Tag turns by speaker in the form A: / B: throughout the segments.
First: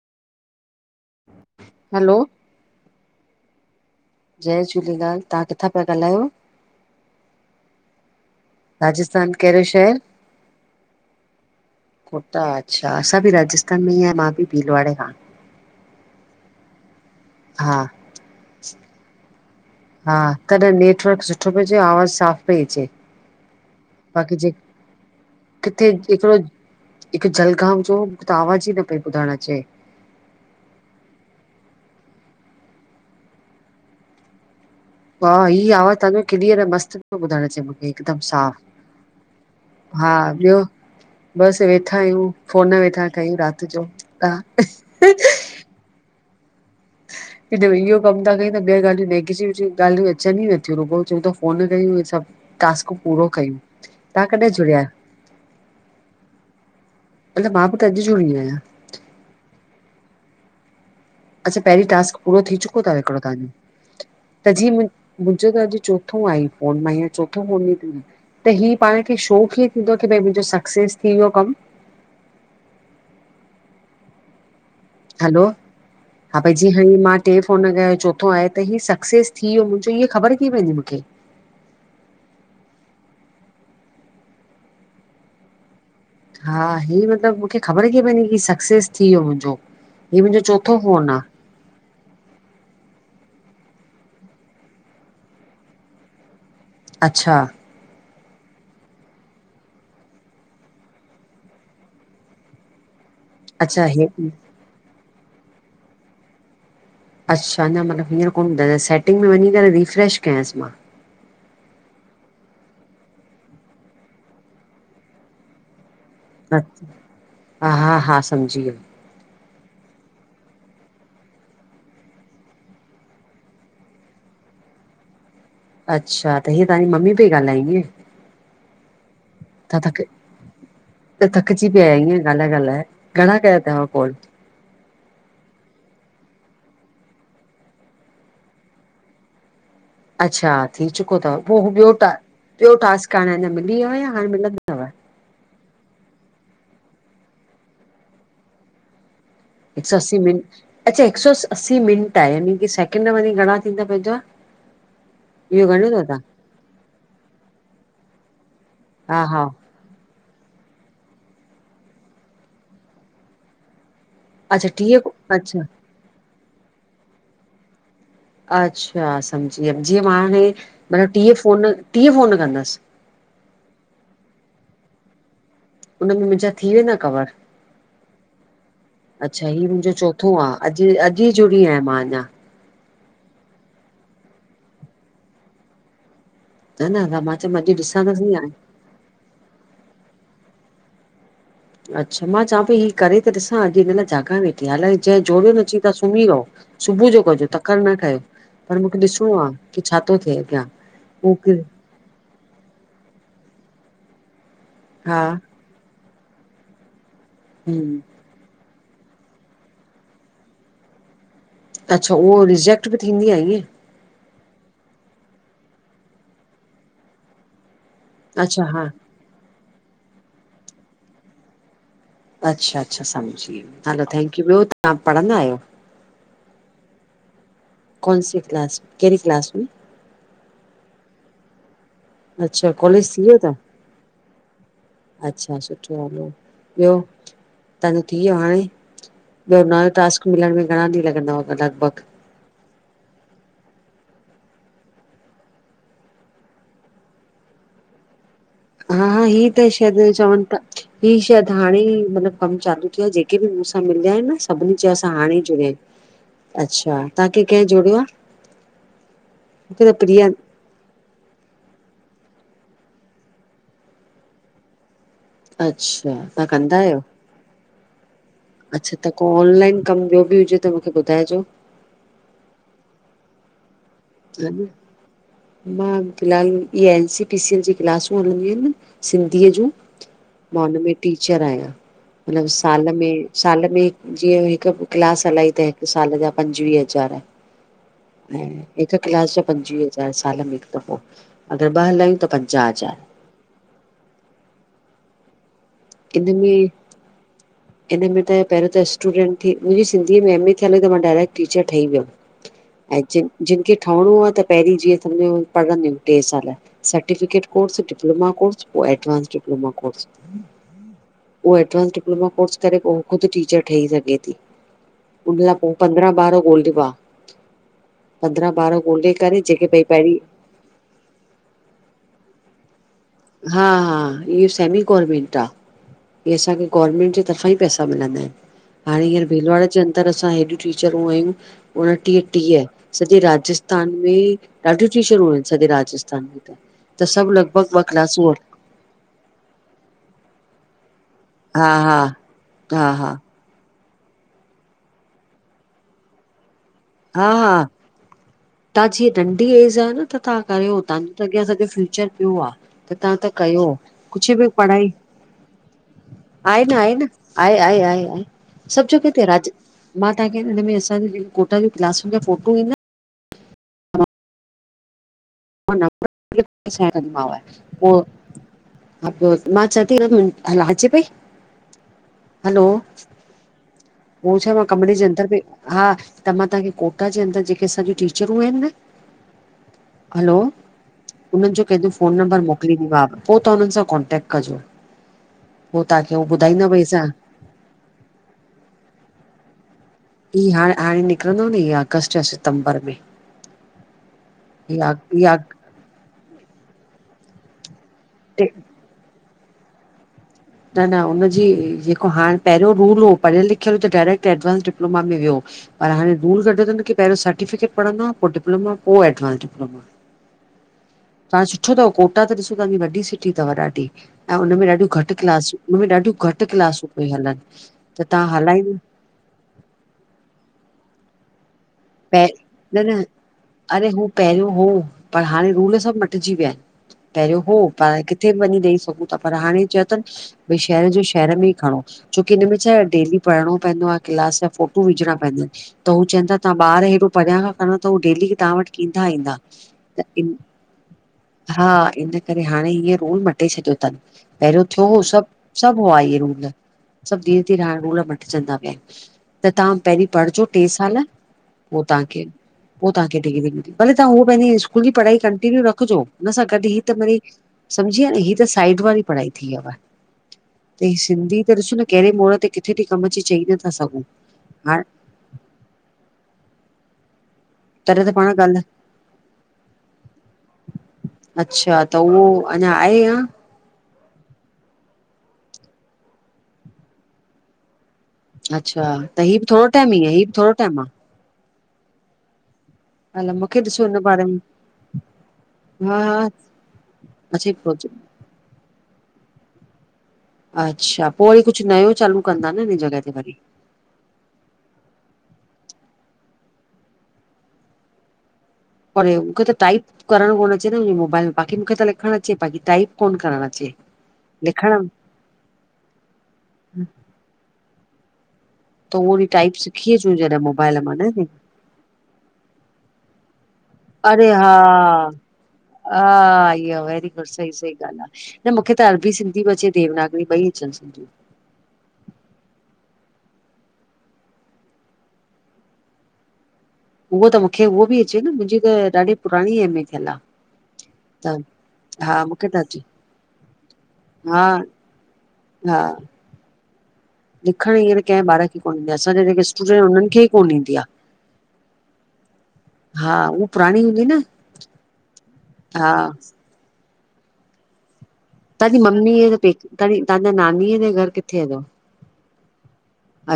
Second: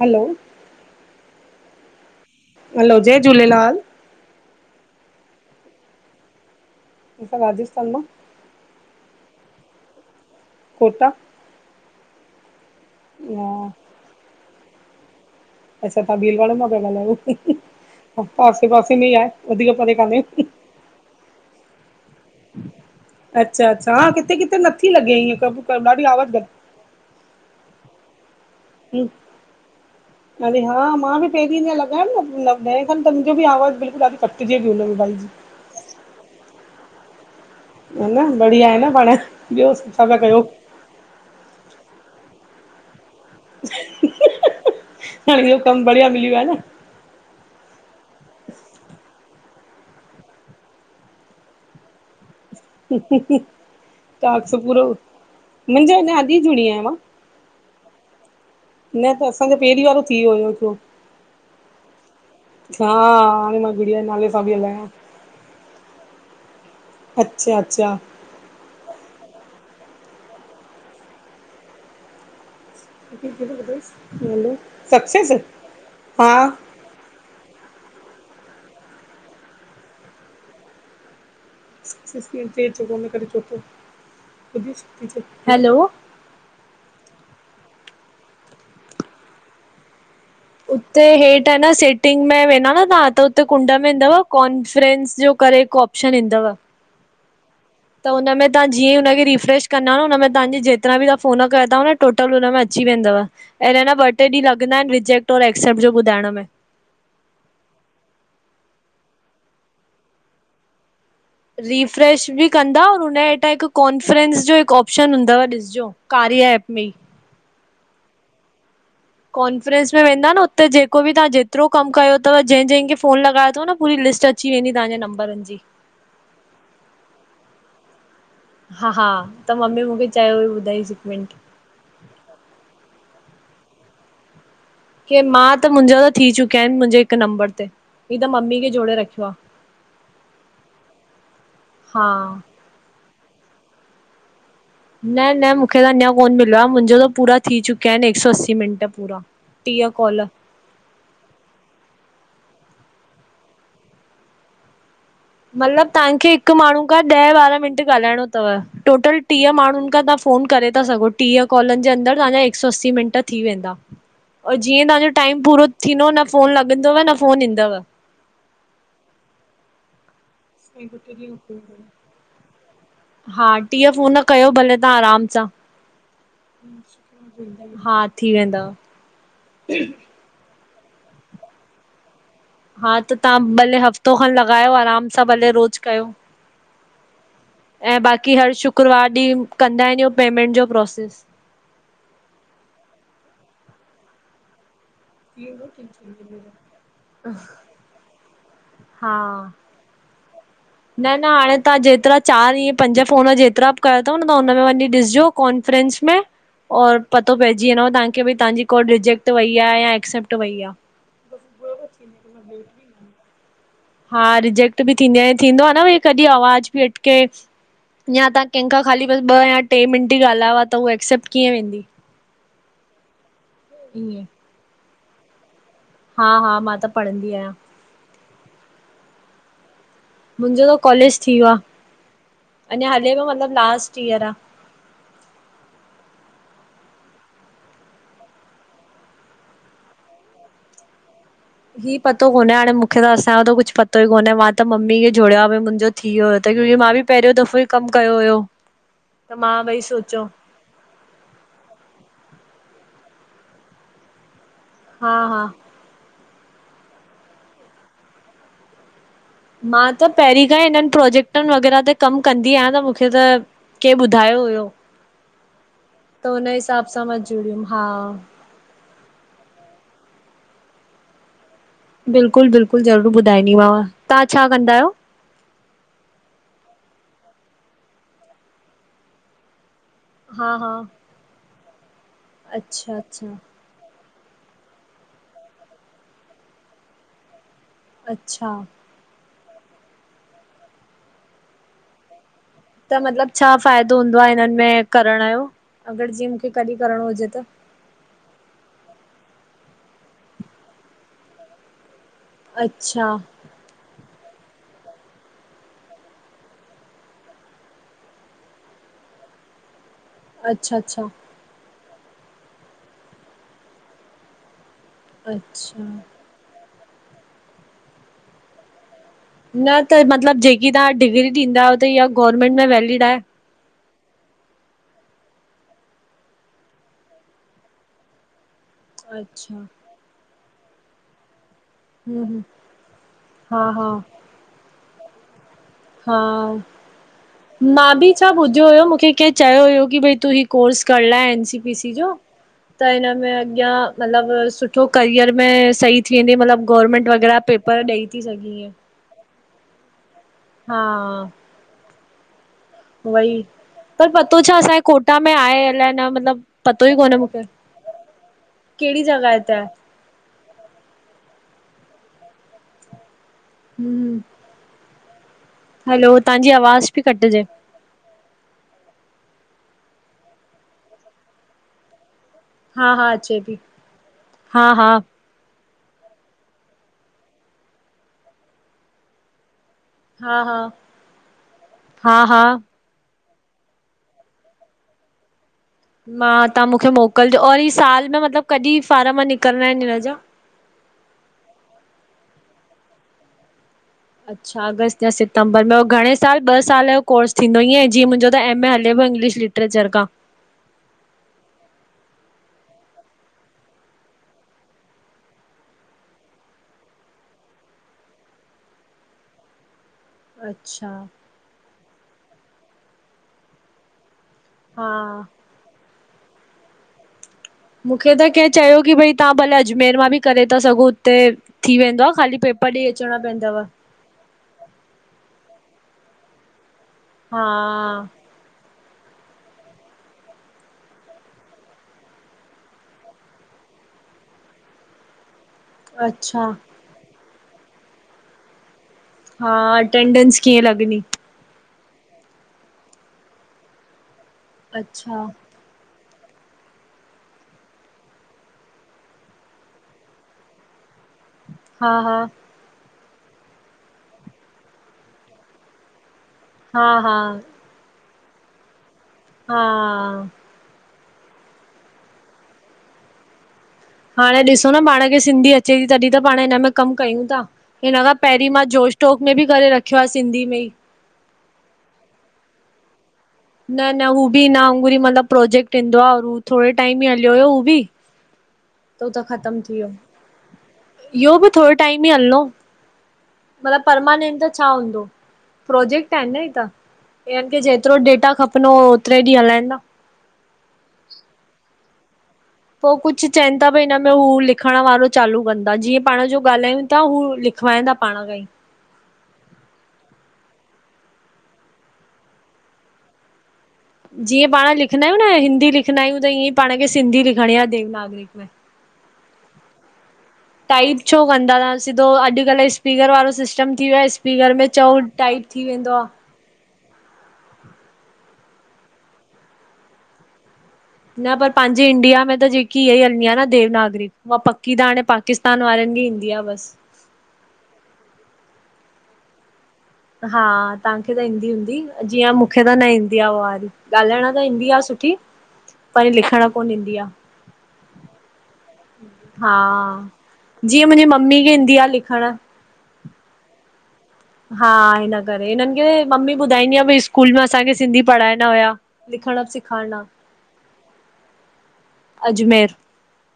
A: Hello
B: hello - -
A: hello, जय झूलेलाल।
B: जय झूलेलाल, तव्हां किथां पिया ॻाल्हायो?
A: असां राजस्थान मां।
B: राजस्थान कहिड़ो शहर?
A: कोटा
B: कोटा, अच्छा असां बि
A: हा,
B: राजस्थान में ही मां बि भीलवाड़े खां।
A: अच्छा तव्हां भीलवाड़ा मां पिया
B: हा
A: ॻाल्हायो आसे पासे में ई आहे वधीक परे काने।
B: पर नेटवर्क सु सुठो प्यो अचे आवाज़ु साफ़ पई अचे
A: अच्छा अच्छा हा किथे
B: बाक़ी जे
A: किथे नथी लॻे ईअं
B: किथे
A: ॾाढी आवाज़
B: हिकिड़ो
A: घट
B: हिकु जलगांव जो मुंखे त आवाज ही न पई
A: घटि
B: ॿुधणु अचे।
A: अरे हा मां बि पहिरीं ईअं लॻायमि न ॾहें खनि त मुंहिंजो बि आवाज़ु बिल्कुल ॾाढी घटिजे पई हुन में। भाई जी।
B: हा ई आवाज़ तव्हांजो क्लीयर आ मस्त थो ॿुधण अचे मुखे।
A: ह न बढ़िया आहे न पाण। ॿियो छा
B: हा
A: था कयो?
B: ॿियो बसि वेठा आहियूं फोन वेठा कयूं राति जो।
A: हाणे इहो कमु बढ़िया मिली वियो आ न?
B: इहो कमु था कयूं त ॿियूं ॻाल्हियूं नेगिटिविटी जी ॻाल्हियूं अचन ही नथयूं चंउता रूॻो फ़ोन कयूं सभ टास्क पूरो कयूं। तव्हां कॾहिं
A: टास्क
B: जुड़िया
A: पूरो
B: आहियो?
A: मुंहिंजो अञा अॼु ई जुड़ी आहियां मां।
B: मतलब मां बी त अॼु जुड़ी आहिया।
A: न त असांजो पहिरीं वारो थी वियो हुओ हिकड़ो।
B: अच्छा पहिरीं टास्क पूरो थी चुकयो तव हिकिड़ो तव्हांजो?
A: हाणे मां गुड़िया जे नाले सां पई
B: त जीअ मु
A: हलायां
B: मुंहिंजो त अॼु चोथो आहे फोन मा हियर चोथो
A: अच्छा
B: फोन ई
A: अच्छा
B: थीय त ही पाण खे शौ क़ुीअं थींदो की भई मुंहिंजो सक्सेस थी वियो कम?
A: [unintelligible]
B: हैलो हा बाईजी हा मां टे फ़ोन कया, चोथो आहे त हीउ सक्सैस थी वियो, मुंहिंजो हीअ ख़बर किअं पवंदी मूंखे?
A: हैलो
B: हा ही मतिलब मूंखे ख़बर किए पवंदी की सक्सेस थी वियो मुंहिंजो हीउ मुंहिंजो। चोथों
A: उते
B: फोन आहे
A: हेठि - - त न सेटिंग में वेंदा न तव्हां त हुते कुंड में ईंदव कॉन्फ्रेंस जो करे हिकु ऑप्शन ईंदव।
B: अच्छा।
A: त हुन में तव्हां जीअं ई हुनखे रिफ्रेश कंदाव न हुन में तव्हांजी जेतिरा बि तव्हां फ़ोन कया अथव न टोटल हुन में अची वेंदव। ऐं
B: अच्छा
A: हिनमें न
B: हे
A: ॿ टे ॾींहं लॻंदा आहिन रिजेक्ट और एक्सेप्ट जो ॿुधाइण में।
B: अच्छा न मतिलब हींअर कोन ॿुधायो सेटिंग में वञी करे रिफ्रेश कयांस मां?
A: रीफ्रेश बि कंदा और हुनजे हेठां हिकु कॉन्फ्रेंस जो हिकु ऑप्शन हूंदव ॾिसजो। कार्य ऐप में।
B: हा हा हा सम्झी वियम।
A: कॉन्फ्रेंस में वेंदा न हुते जेको बि तव्हां जेतिरो कमु कयो अथव जंहिं जंहिंखे फ़ोन लॻायाे अथव न पूरी लिस्ट अची - - अची वेंदी तव्हांजे नम्‍बर जी।
B: अच्छा त ही तव्हांजी ममी पई ॻाल्हाईएं।
A: हा हा त मम्मी मूंखे चयो हुई ॿुधाई सिक मिंट।
B: थकजी पिया अयाे इये ॻाल्हाए ॻाल्हाए घणा कया अथव कोल - -
A: ही त मां त मुंहिंजा त थी चुकिया आहिन मुंहिंजे हिकु नंबर ते ही त मम्मी खे जोड़े रखियो आ।
B: अचछा थी चुको
A: हा
B: अथव टास्क हाणेञ मिली वियो।
A: न न मूंखे त अञा कोन्ह मिलियो आहे मुंहिंजो त पूरा थी चुकिया आहिन हिक सौ असीं मिंट पूरा।
B: हिक
A: टीह
B: सौ असी
A: कॉल
B: मिनट अच्छा हिकु सौ अस मिंट आहे यानी की सैकिड वञी घणा थींदा पंहिंजा। इहो
A: मतलब
B: ॻणियो अथव तव्हां?
A: तव्हांखे हिक माण्हू खां ॾह ॿारहां मिंट ॻाल्हाइणो अथव टोटल
B: हा हा
A: टीह माण्हुन खां त - फोन करे था सघो टीह कॉलनि जे अंदर तव्हांजा हिक सौ असी मिंट थी वेंदा।
B: अच्छा
A: जीअं
B: टीह
A: तव्हांजो टाइम
B: अच्छा
A: पूरो थींदो न फोन लगॻंदव न फोन ईंदव।
B: अच्छा सम्झी वियम जीअं मां हाणे मतबा टीह फ़ोन टीह फफ़ोन कंदस।
A: हा टीह फ़ोन कयो भले तव्हां आराम सां।
B: उन में मुंहिंजा थी वेंदा कवर
A: द हा थी वेंदा।
B: सुठो आहे अॼु अॼु ई जुड़ी आहियां मां अञा।
A: हा त तव्हां भले हफ़्तो खन लॻायो आराम सां भले रोज कयो।
B: त न द मां च अॼु ॾिसंदसींयां।
A: कुकरवार ॾींहुं कंदा आहिन जो पेमेंट जो प्रोसेस।
B: अच्छा मां चवां पई ही करे त ॾिसां अॼु हिन लाइ जाॻाए वेठ। हालाए जंहिं जोड़ियो न अची त सुम्ही रहो सुबुह जो कजो तकड़ि न ठहियो। पर मूंखे ॾिसणो
A: हा
B: आहे की छा थो थिए अॻियां।
A: न न हाणे
B: मूंखे
A: तव्हां जेतिरा चारि इअ पंज फोन जेतिरा बि कयोया अथव न तव्हां हुनम में वञी
B: हा
A: ॾिसजो कॉन। फ्रेंच में और पतो पइजी वें
B: हम
A: तव्हांखे भई तव्हांजी। को रिजेक्ट वेई आहे या एक्सेप्ट वई आ।
B: अच्छा उहो रिजेक्ट बि थींदी आहे ईअं।
A: हा रिजेक्ट बि थींदी आहे थींदो आहे न भई कॾहिं आवाज़ बि अटके। या तव्हां
B: अच्छा
A: कंहिंख खां
B: हा
A: ख़ाली बस ॿ या टे मिंट ई ॻाल्हायो त हूहा एक्सेप्ट कीअं वेंदी।
B: अच्छा अच्छा सम्ी वियम हलो
A: ईअं
B: थैंक्यू ॿियो तव्हां पढ़ंदा आहियो।
A: हा हा मां त पढ़ंदी आहियां।
B: काेन सी क्लास कहिड़ी क्लास में?
A: मुंहिंजो त कॉलेज थी वियो
B: अच्छा
A: आहे अने हले
B: कॉलेज थी
A: पियो
B: वियो
A: मतिलब
B: अथव
A: लास्ट ईयर आ।
B: अच्छा सुठो आहेलो ॿियो तव्हांजो थी वियो हाणे? ॿियो नओं टास्क मिलण में घण ॾींहं लॻंद?
A: ही पत - - पतो कोन्हे हाणे त असां जो त कुझु पतो ई कोन्हे, मां त मम्मी खे जोड़यो आ भई, मुंहिंजो थी वियो यो त क्योकी मां बि पहिरियों दफ़ो ई कमु कयो हुयो।
B: हा हा, ही
A: मां
B: त
A: भई
B: शायद
A: सोचियो
B: चंवन ता ही शायद हाणे ई मतलबु कमु चालू थियो आ, जेके बि मूंसां मिलिया आहिन न सभिनी चयो
A: हा
B: असां हाणे
A: हा
B: ई जुड़िया यूं अच्छा तव्हांखे कंहिं जुड़ियो आहे
A: मां
B: मूंखे
A: त
B: प्रिया
A: पहिरीं हिननि प्रोजेक्टनि वग़ैरह ते कमु कंदी आहियां त मूंखे त कं ॿुधायो हुयो।
B: अच्छा तहां कंदा आहियो।
A: स्टूडियोम, हा।
B: अच्छा त को ऑनलाइन कमु ॿियो बि हुजे त मूंखे ॿुधाइजो।
A: बिल्कुलु बिल्कुलु, ज़रूरु ॿुधाईंदी मांव, तहां छा
B: हा न
A: कंदा आहियो?
B: मां फ़िलहाल इहे N C P C L जी क्लासूं हलंदी आइन न सिंधीअ जूं
A: हा
B: मां
A: हा
B: हुनमें टीचर आहियां, मतलब साल
A: अच्छा
B: में,
A: अच्छा
B: साल में जीअं हिक क्लास हलाई त हिक साल जा पंजवीह हज़ार,
A: अच्छा
B: ऐं हिक क्लास जा पंजवीह हज़ार साल में हिक दफ़ो, अगर ॿ हलायूं त प
A: त मतलब छा फ़ायदो हूंदो आ हिननि में करण जो, अगर जीअं
B: इन
A: मूंखे
B: में
A: कॾि करणों हुजे त?
B: इन में त पहिरियों त स्टूडेंट थी, मुंहिंजी सिंधीअ में एम ए थियल हुई त मां डायरेक्ट टीचर ठही वियम। ऐं
A: अच्छा
B: जिन जिन खे ठ‌ओणो आ त पहिरीं जीअं, सम्झो पढ़ंदियूं ट्रे साल। सर्टिफिकेट कोर्स, डिप्लोमा कोर्स पो एडवांस डिप्लोमा कोर्स।
A: अच्छा अच्छा।
B: उहो एडवांस डिप्लोमा कोर्स करे पो ख़ुद टीचर ठही सघे थी। उन लाए पो
A: अच्छा
B: पंद्रां ॿार ॻोल्हिॿा, पंद्रां ॿार ॻोल्हे करे जेके
A: न
B: भई
A: त
B: पहिरीं
A: मतलब जेकी तहां डिग्री ॾींदा आयो त इहा गवर्नमेंट में वैलिड आहे?
B: हा हा, इहो सेमी गवर्नमेंट आ। इहे असांखे गवर्नमेंट जे तर्फ़ां ई पैसा मिलंदा आहिन। हाणे हींअर
A: अच्छा
B: भीलवाड़े जे अंदर असां हेॾियूं टीचरूं आयूं उणट्रीह,
A: हम्म हम्म
B: ट्रीह, सॼे
A: हा हा
B: राजस्थान में ॾाढियूं टीचरूं आइन सॼे राज
A: हा
B: स्थान में त, त सब लगभग भग
A: मां बि छा ॿुधियो हुयो, मूंखे कें चयो हुयो की भई तूं ही कोर्स करण लाए सी
B: हा
A: पी सी
B: हा
A: जो त
B: हा हा
A: हिनमें अॻियां मतलब सुठो करियर में सही थी वेंदय मतलब गवर्नमेंट
B: हा
A: वग़ैरह
B: हा
A: पेपर ॾेई थी सघी हिंय।
B: तव्हां जीअं नंढी एज आ न त तहां कयो, तहांजे त अॻियां सॼो फ्यूचर पियो आ। त तां त
A: वई
B: कयो,
A: पर
B: कुछ
A: पतो
B: बि
A: छा असांजे
B: पढ़ाई,
A: कोटा में आहे अलाए न मतिलबु
B: आहे न
A: पतो
B: आहे
A: ई
B: न
A: कोन्हे मूंखे
B: आहे आहे आहे आहे, सब
A: कहिड़ी
B: जगह ते,
A: जॻह
B: राज
A: आहे
B: मां तांखे हिन्न में असां जी, कोटा जी क्लासुं जा फोटू इंदा
A: हम्म।
B: [unintelligible]
A: हैलो, तव्हांजी आवाज़ पई कटिजे।
B: उहो, मां चंआंती तांखे आवाज अचे पई? हैलो।
A: हा हा अचे पई।
B: हू छा मां
A: हा हा
B: कमरे जे अंंदर बि हा, त मां तांखे कोटा जे अंदर जेके असांजी टीचरूं आहिन न हैलो।
A: हा हा
B: उनहन जो केजो फ़ोन
A: हा
B: नंबर
A: हा
B: मोकिलींदी माव। पो तां हुनन सां कॉन्टेक्ट कजो। पो तांखे उहो
A: मां तव्हां
B: ॿुधाईंदा भई
A: मूंखे
B: असां
A: मोकिलिजो और ई साल में मतलब कॾि फारम निकिरंदा आहिन हिन जा?
B: ई हाणे- हाणे निकरंदो न इ अगस्त या सितंबर में।
A: अच्छा
B: इहा
A: अगस्त या
B: इहा
A: सितंबर में। अऊं घणे साल ॿ साल जो कोर्स थींदो? ईअं जीअं मुंहिंजो त
B: टे
A: एम ए हल इंग्लिश लिटरेचर का
B: न न हुन जी, जेको हाणे पहिरियों रूल हो, पढियल लिखियल हु त, डायरेक्ट एडवांस डिप्लोमा में वियो। पर हाणे रूल कॾयो तन की पहिरियों सर्टिफिकेट पढ़न्दो, पो डिप्लोमा, पो एडवांस डिप्लोमा।
A: अच्छा।
B: तां सुठो तव कोटा त ॾिसो, ताहांजी वॾी सिटी तव ॾाढी। ऐं उनमें ॾाढियुं
A: हा
B: घटि उनमें ॾाढियूं घटि क्लासूं पई हलनि, त तां हलाईं
A: तां भले अजमेर मां बि करे ता सघो हुते, थी वेंदो आ
B: प
A: ख़ाली पेपर,
B: न
A: ॾेई
B: न
A: अचिणा पेंदव।
B: अरे हू पहिरियों हो, पर हाणे रूल सभु मटिजी विया आहिन। पहिरियों
A: हा
B: हो पर किथे बि वञी ॾेई सघूं था पर हाणे चयो तनि, भई शहर जो शहर में ई खणो। छोकी हिनमें छा डेली पढ़णो पेंदो आ, क्लास जा फोटू विझणा पेंदा इन। त हु चयनि था,
A: अच्छा
B: तां ॿार हेॾो परियां खां खणो, त हू डेली तां वटि किधां ईंदा?
A: हा,
B: त इन
A: अटेंडेंस कीअं लॻनी?
B: हा, इन करे हाणे इयें रूल मटे छॾियो तनि। पहिरियों थियो हो
A: अच्छा
B: सभि सभि हुआ इये रूल। सभि धीरे धीरे हाणे रूल मटिजंदा विया इन। त तहां पेंहिरीं पढ़जो टे साल पो
A: हा हा
B: ताहांखे, पो ताहांखे डिग्री मिलदी, भले तहां उह पेंहिंजी स्कूल जी पढ़ाई कंटीन्यू रखजो। हुन सां गॾु हीअ
A: हा
B: त
A: हा
B: वरी सम्झीअ न, ही त साइड वारी पढ़ाई थी
A: हा
B: वियव। त ही सिंधी त ॾिसो न केहिड़े मोड़ ते किथे थी कमु अचे, चई नथा सघूं।
A: हाणे ॾिसो न पाणु खे सिंधी अचे ती, तॾहिं त पाणु हिन में कमु कयूं ता। हिन
B: तॾहिं त
A: खां
B: पाण
A: पहिरीं
B: ॻाल्हि
A: मां जोश टोक में बि करे रखियो आ, सिंधी में ई।
B: अच्छा! त उहो अञा आहे या?
A: न न हू बि हिन वांगुर ई मतिलबु प्रोजेक्ट ईंदो आ, और हू थोरे टाइम ई हलियो हुयो हू बि।
B: अच्छा,
A: हू
B: त हीउ बि
A: ख़तमु
B: थोरो
A: थी वियो।
B: टाइम ई आहे? हीउ थोरो टाइम आ?
A: इहो बि थोरो टाइम ई हलणो,
B: हल मूंखे ॾिसो
A: मतिलबु
B: हिन बारे में
A: परमानेंट त छा हूंदो?
B: हा
A: प्रोजेक्ट
B: हा
A: आहिन न हे ता, हिननि खे
B: अच्छा
A: जेतिरो डेटा खपनो, ओतिरे ॾींहुं हलाईंदां।
B: अच्छा! पोइ वरी कुछ नयो चालू कंदा न
A: पो
B: जॻह ते
A: कुछ
B: वरी
A: चैन त बि हिनमें हू लिखण वारो चालू कंदा। जीअं पाणु जो ॻाल्हायूं था, हू लिखवाईंदा पाणु खां ई।
B: परे उखे त टाइप करणु कोन अचे न मुन्जे मोबाइल में, बाकि मूंखे त लिखणु अचे, बाकि टाइप कोन करणु अचे।
A: जीअं पाणु
B: लिखण
A: लिखंदा आहियूं न, हिंदी लिखंदा आहियूं त, ईअं ई पाणु खे सिंधी लिखणी आहे देवनागिरी में।
B: त उहो बि टाइप सिखी अचूं जॾहिं मो
A: टाइप छो कंदा ता? सिधो अॼुकल्ह स्पीकर वारो सिस्टम थी वियो आ, स्पीकर में चओ टाइप। थी वेंदो।
B: आ ईया वैरी पर सही सही ॻाल्हि आ। न मूंखे त अरबी सिंधी बि अचे, देवनागरी ॿई अचनि सिंधियु।
A: न पर पाहिंजे इंडिया में त जेकी इहा ई हलंदी आ न देवनागरी, उहा पक्की त हाणे पाकिस्तान तान वारनि खे ईंदी आ बसि।
B: उहो त मूंखे उहो बि अचे न, मुंहिंजी त ॾाढी पुराणी ऐन
A: हा, ताहांखे त ईंदी हूंदी, जीअं मूंखे त न ईंदी आ उहारी। ॻाल्हाइण त
B: हा
A: ईंदी आ सुठी, पर लिखणु कोन ईंदी आ।
B: लिखणु हींअर कै ॿार खे कोन ईंदी आ। असांजा जेके
A: हा।
B: स्टूडेंट, उन्हनि खे ई कोन ईंदी आ।
A: जीअं मुंहिंजी मम्मी खे ईंदी आहे लिखण
B: हा, उहा पुराणी हूंदी न?
A: हा हिन करे, हिननि
B: हा
A: खे मम्मी ॿुधाईंदी आ, भई स्कूल में असांखे सिंधी पढ़ाण
B: तवांजी ममी जां पेक, ताजी तांजा नानीअ जे घर किथेअ जो?
A: अजमेर।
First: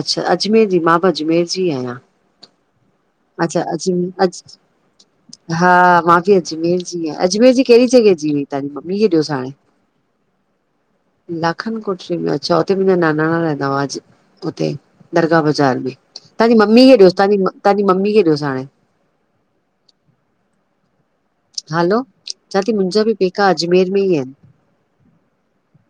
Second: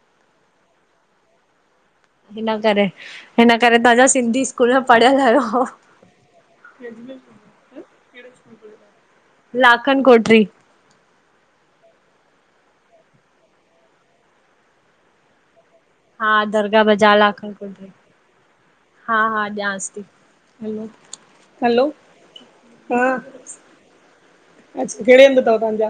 B: अच्छा अजमेर जी, मां बि अजमेर जी आहियां।
A: हिन करे, हिन
B: अच्छा
A: करे तव्हांजा
B: अजमेर
A: सिंधी स्कूल पढ़ियल आहियो।
B: हिंयं अजमेर जी आ, अजमेर जी कहिड़ी जॻहि जी हुई, तव्हांजी मम्मी खे ॾियोसि हाणे
A: लाखन कोटरी
B: लाखन कोठरी में, अच्छा होते मुहिंजा नानाणा रहंदा हुआ, जु हुते दरगाह बाज़ार में,
A: हा
B: तव्हांजी
A: दरगाह
B: मम्मी खेे ॾियोसि,
A: बाज़ार लाखन
B: तव्हांजी
A: कोटरी
B: मम्मी खे ॾियोसि हाणे
A: हा, हा ञास थी, हलो
B: हलो, चां थी मुंहिंजा बि
A: हा
B: पेका अजमेर में ई आहिनि।
A: अच्छा कहिड़े हंधि अथव तव्हांजा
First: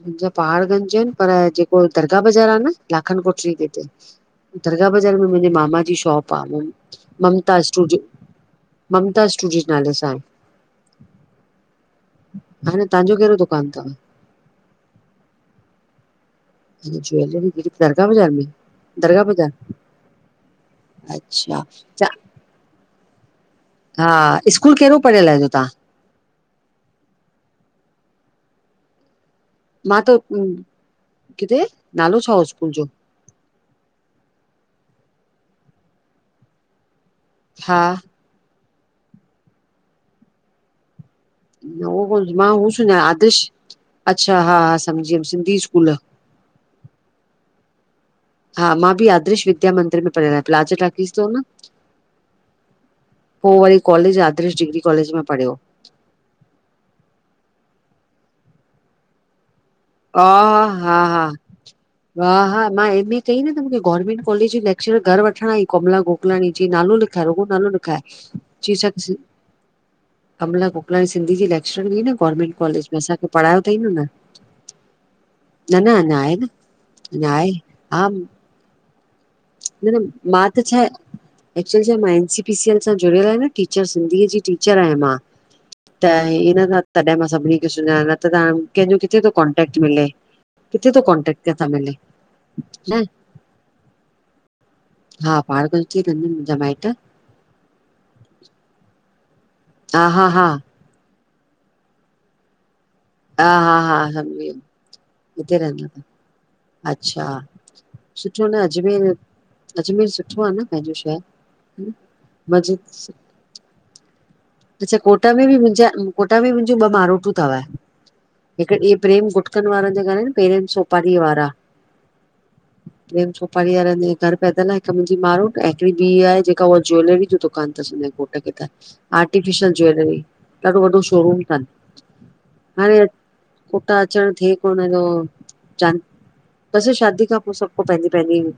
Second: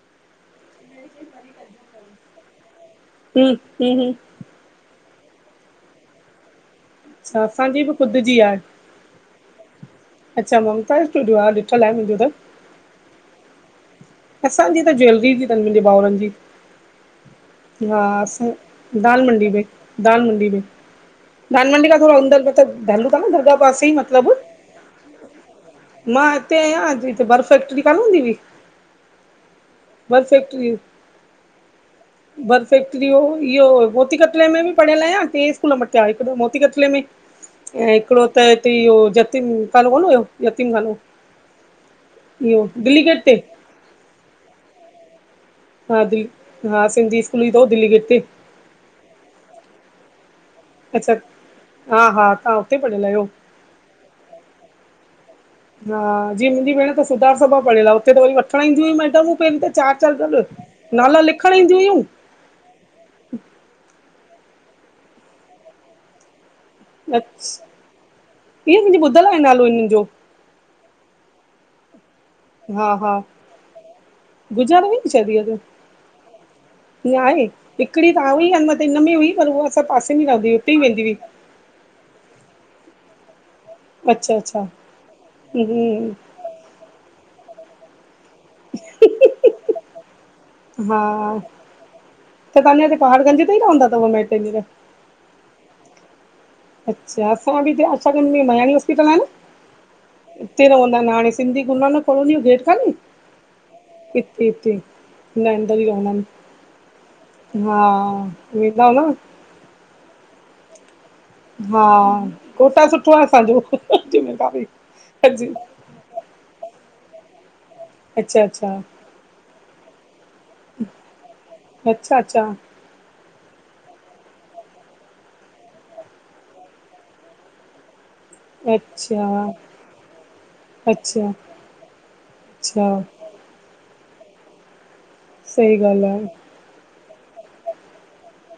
B: मुंहिंजा पहाड़ गंज आहिनि, पर जेको दरगाह बाज़ारि आ न, लाखनि
A: हूं
B: कोठरी जे हुते।
A: हूं हूं
B: दरगाह बाज़ार में मुंहिंजे मामा जी शॉप आ,
A: अच्छा
B: ममता
A: असांजी बि
B: स्टूडियो
A: ख़ुदि जी आहे।
B: ममता स्टूडियो नाले सां आहे।
A: अच्छा ममता स्टूडियो, हा ॾिठल आहे मुंहिंजो त
B: भेण तव्हांजो कहिड़ो दुकान थव?
A: असांजी त ज्वैेलरी जी तनि, मुंहिंजे भाउरनि जी।
B: जो ज्वैलरी
A: हा असां, दाल मंडी में, दाल मंडी में।
B: अच्छा।
A: दालु मंडी खां थोरा अंदर मतलभु [unintelligible] आ न, दरगा पासे ई मतिलब
B: हा स्कूल कहिड़ो पढ़ियल आहियो तव्हां?
A: मां हिते आहियां अॼु हिते बर्फ फैक्ट्री कान्ह हूंदी हुई।
B: मां तो,
A: बर
B: किथे? नालो छा हो
A: बरफ
B: स्कूल जो?
A: फैक्ट्री हो इहो मोती कतले में बि पढ़ियल आहियां, टे स्कूल मटेया हिक त मोती कतले में
B: हा
A: ऐ हिकिड़ो त हिते यो जतिन खानो कोनु हुयो यतीम खानो
B: [unintelligible] मां
A: इहो
B: हूं सुञाणा
A: दिल्ली गेट ते
B: आर्दिश, अच्छा हा, हा समझी वियम सिंधी स्कु
A: हा दिल, हा सिंधी स्कूल ई हो दिल्ली गेट ते
B: हा मां ॿि आदरिश विद्या मंदिर में पढ़ियल आहियां प्लाज़ो टाकीस
A: अच्छा
B: तव न
A: हा हा तव्हां हुते पढ़ियल आहियो
B: पोइ वरी कॉलेज आदरिश डिग्री कॉलेज में मां पढ़ियो।
A: हा जीअ मुंहिंजी भेण त सुधार सभा पढ़ियल आ हुते त वरी वठणु ईंदियूं मैडम पै चार, चार
B: हा
A: गॾ
B: हा
A: नाला
B: हा
A: लिखणु ईंदुयूं
B: हा, हा, मां एमए कई न त मूंखे गोर्मेंट कॉलेज जी लेक्चरर घर वठण आई कमला गोपलाणी जी नालो लिखाए रूगो
A: अच्छा
B: नालो लिखाए जी
A: ईअं मुंहिंजी
B: सज
A: ॿुधल आहे नालो हिननि जो
B: कमला गोपलाणी सिंधी जी लेक्चर हुई न गोर्मेंट कॉलेज
A: हा
B: में,
A: हा
B: असांखे पढ़ायो थई न हुन
A: गुज़ारे वई न शायद ईअ त,
B: न न अञा आहे न
A: इया
B: अञा
A: आहे? हिकिड़ी
B: हा
A: त आउनीं अनहद त हिन में हुई पर उह असां पासे में रहंदी हुते ई वेंदी हुई
B: एक्चुल छा मां न सी पी सी एल सां जुड़ियलु आह ना टीचर, सिंधीअ
A: अच्छा
B: जी
A: अच्छा
B: टीचर आ मां, त इ न तॾहिं मां सभिनी खे सुञाणा त तां कंहिंजो किथे तो कॉन्टेक्ट मिले किथे
A: हा,
B: थो कॉन्टेक्ट कंहिंसां मिले
A: त तहाजें हिते
B: न
A: पहाड़गंज त ई रहंदा तव माइट्रय [unintelligible]
B: हा पहाड़गंज जे ही रहंदा आहिनि मुंहिंजा माइट्रय
A: अच्छा असां बि जे आशागंज में मयाड़ी हॉस्पिटल आ न
B: हा हा हा
A: हिते रहंवदा हाणे सिंधी गुरुनानक काॅलोनी यो गेट का ने
B: हा, हा, हा, [unintelligible] हुते
A: अंदर ई
B: रहदां थव
A: रहंदा आहिनि
B: अच्छा,
A: हा
B: सुठो न,
A: वेंदा हूंदा
B: अजमेर,
A: न
B: अजमेर सुठो आ न पंहिंजो शहर
A: हा,
B: मज़ो
A: कोटा सुठो आ असांजो, जिमेदारी
B: अच्छा कोटा में ॿि मुंहिंजा कोटा में बि मुंहिंजूं ॿह मारोटूं थव
A: अच्छा अच्छा,
B: हिकि ॾिह प्रेम गुटकनि वारनि जे घरु आहिन प्रेम सोपारीअ वारा
A: अच्छा अच्छा,
B: प्रेम सुपारी वारन जे घरु पैदल आहे हिक मुंजी मारोट्र ऐं हिकड़ी ॿी आहे जेका उह ज्वेलरी जो दुक् कान तस उनये घोटु ट खे त
A: अच्छा,
B: आर्टिफिशियल ज्वेलरी ॾाढो वॾो
A: अच्छा,
B: शोरूम थनि
A: अच्छा,
B: हाणें कोटा अचणु थिए कोन्ह तो
A: सही ॻाल्ह आहे
B: बसि शादी खां पो सभु को पहिंजी पहिंजी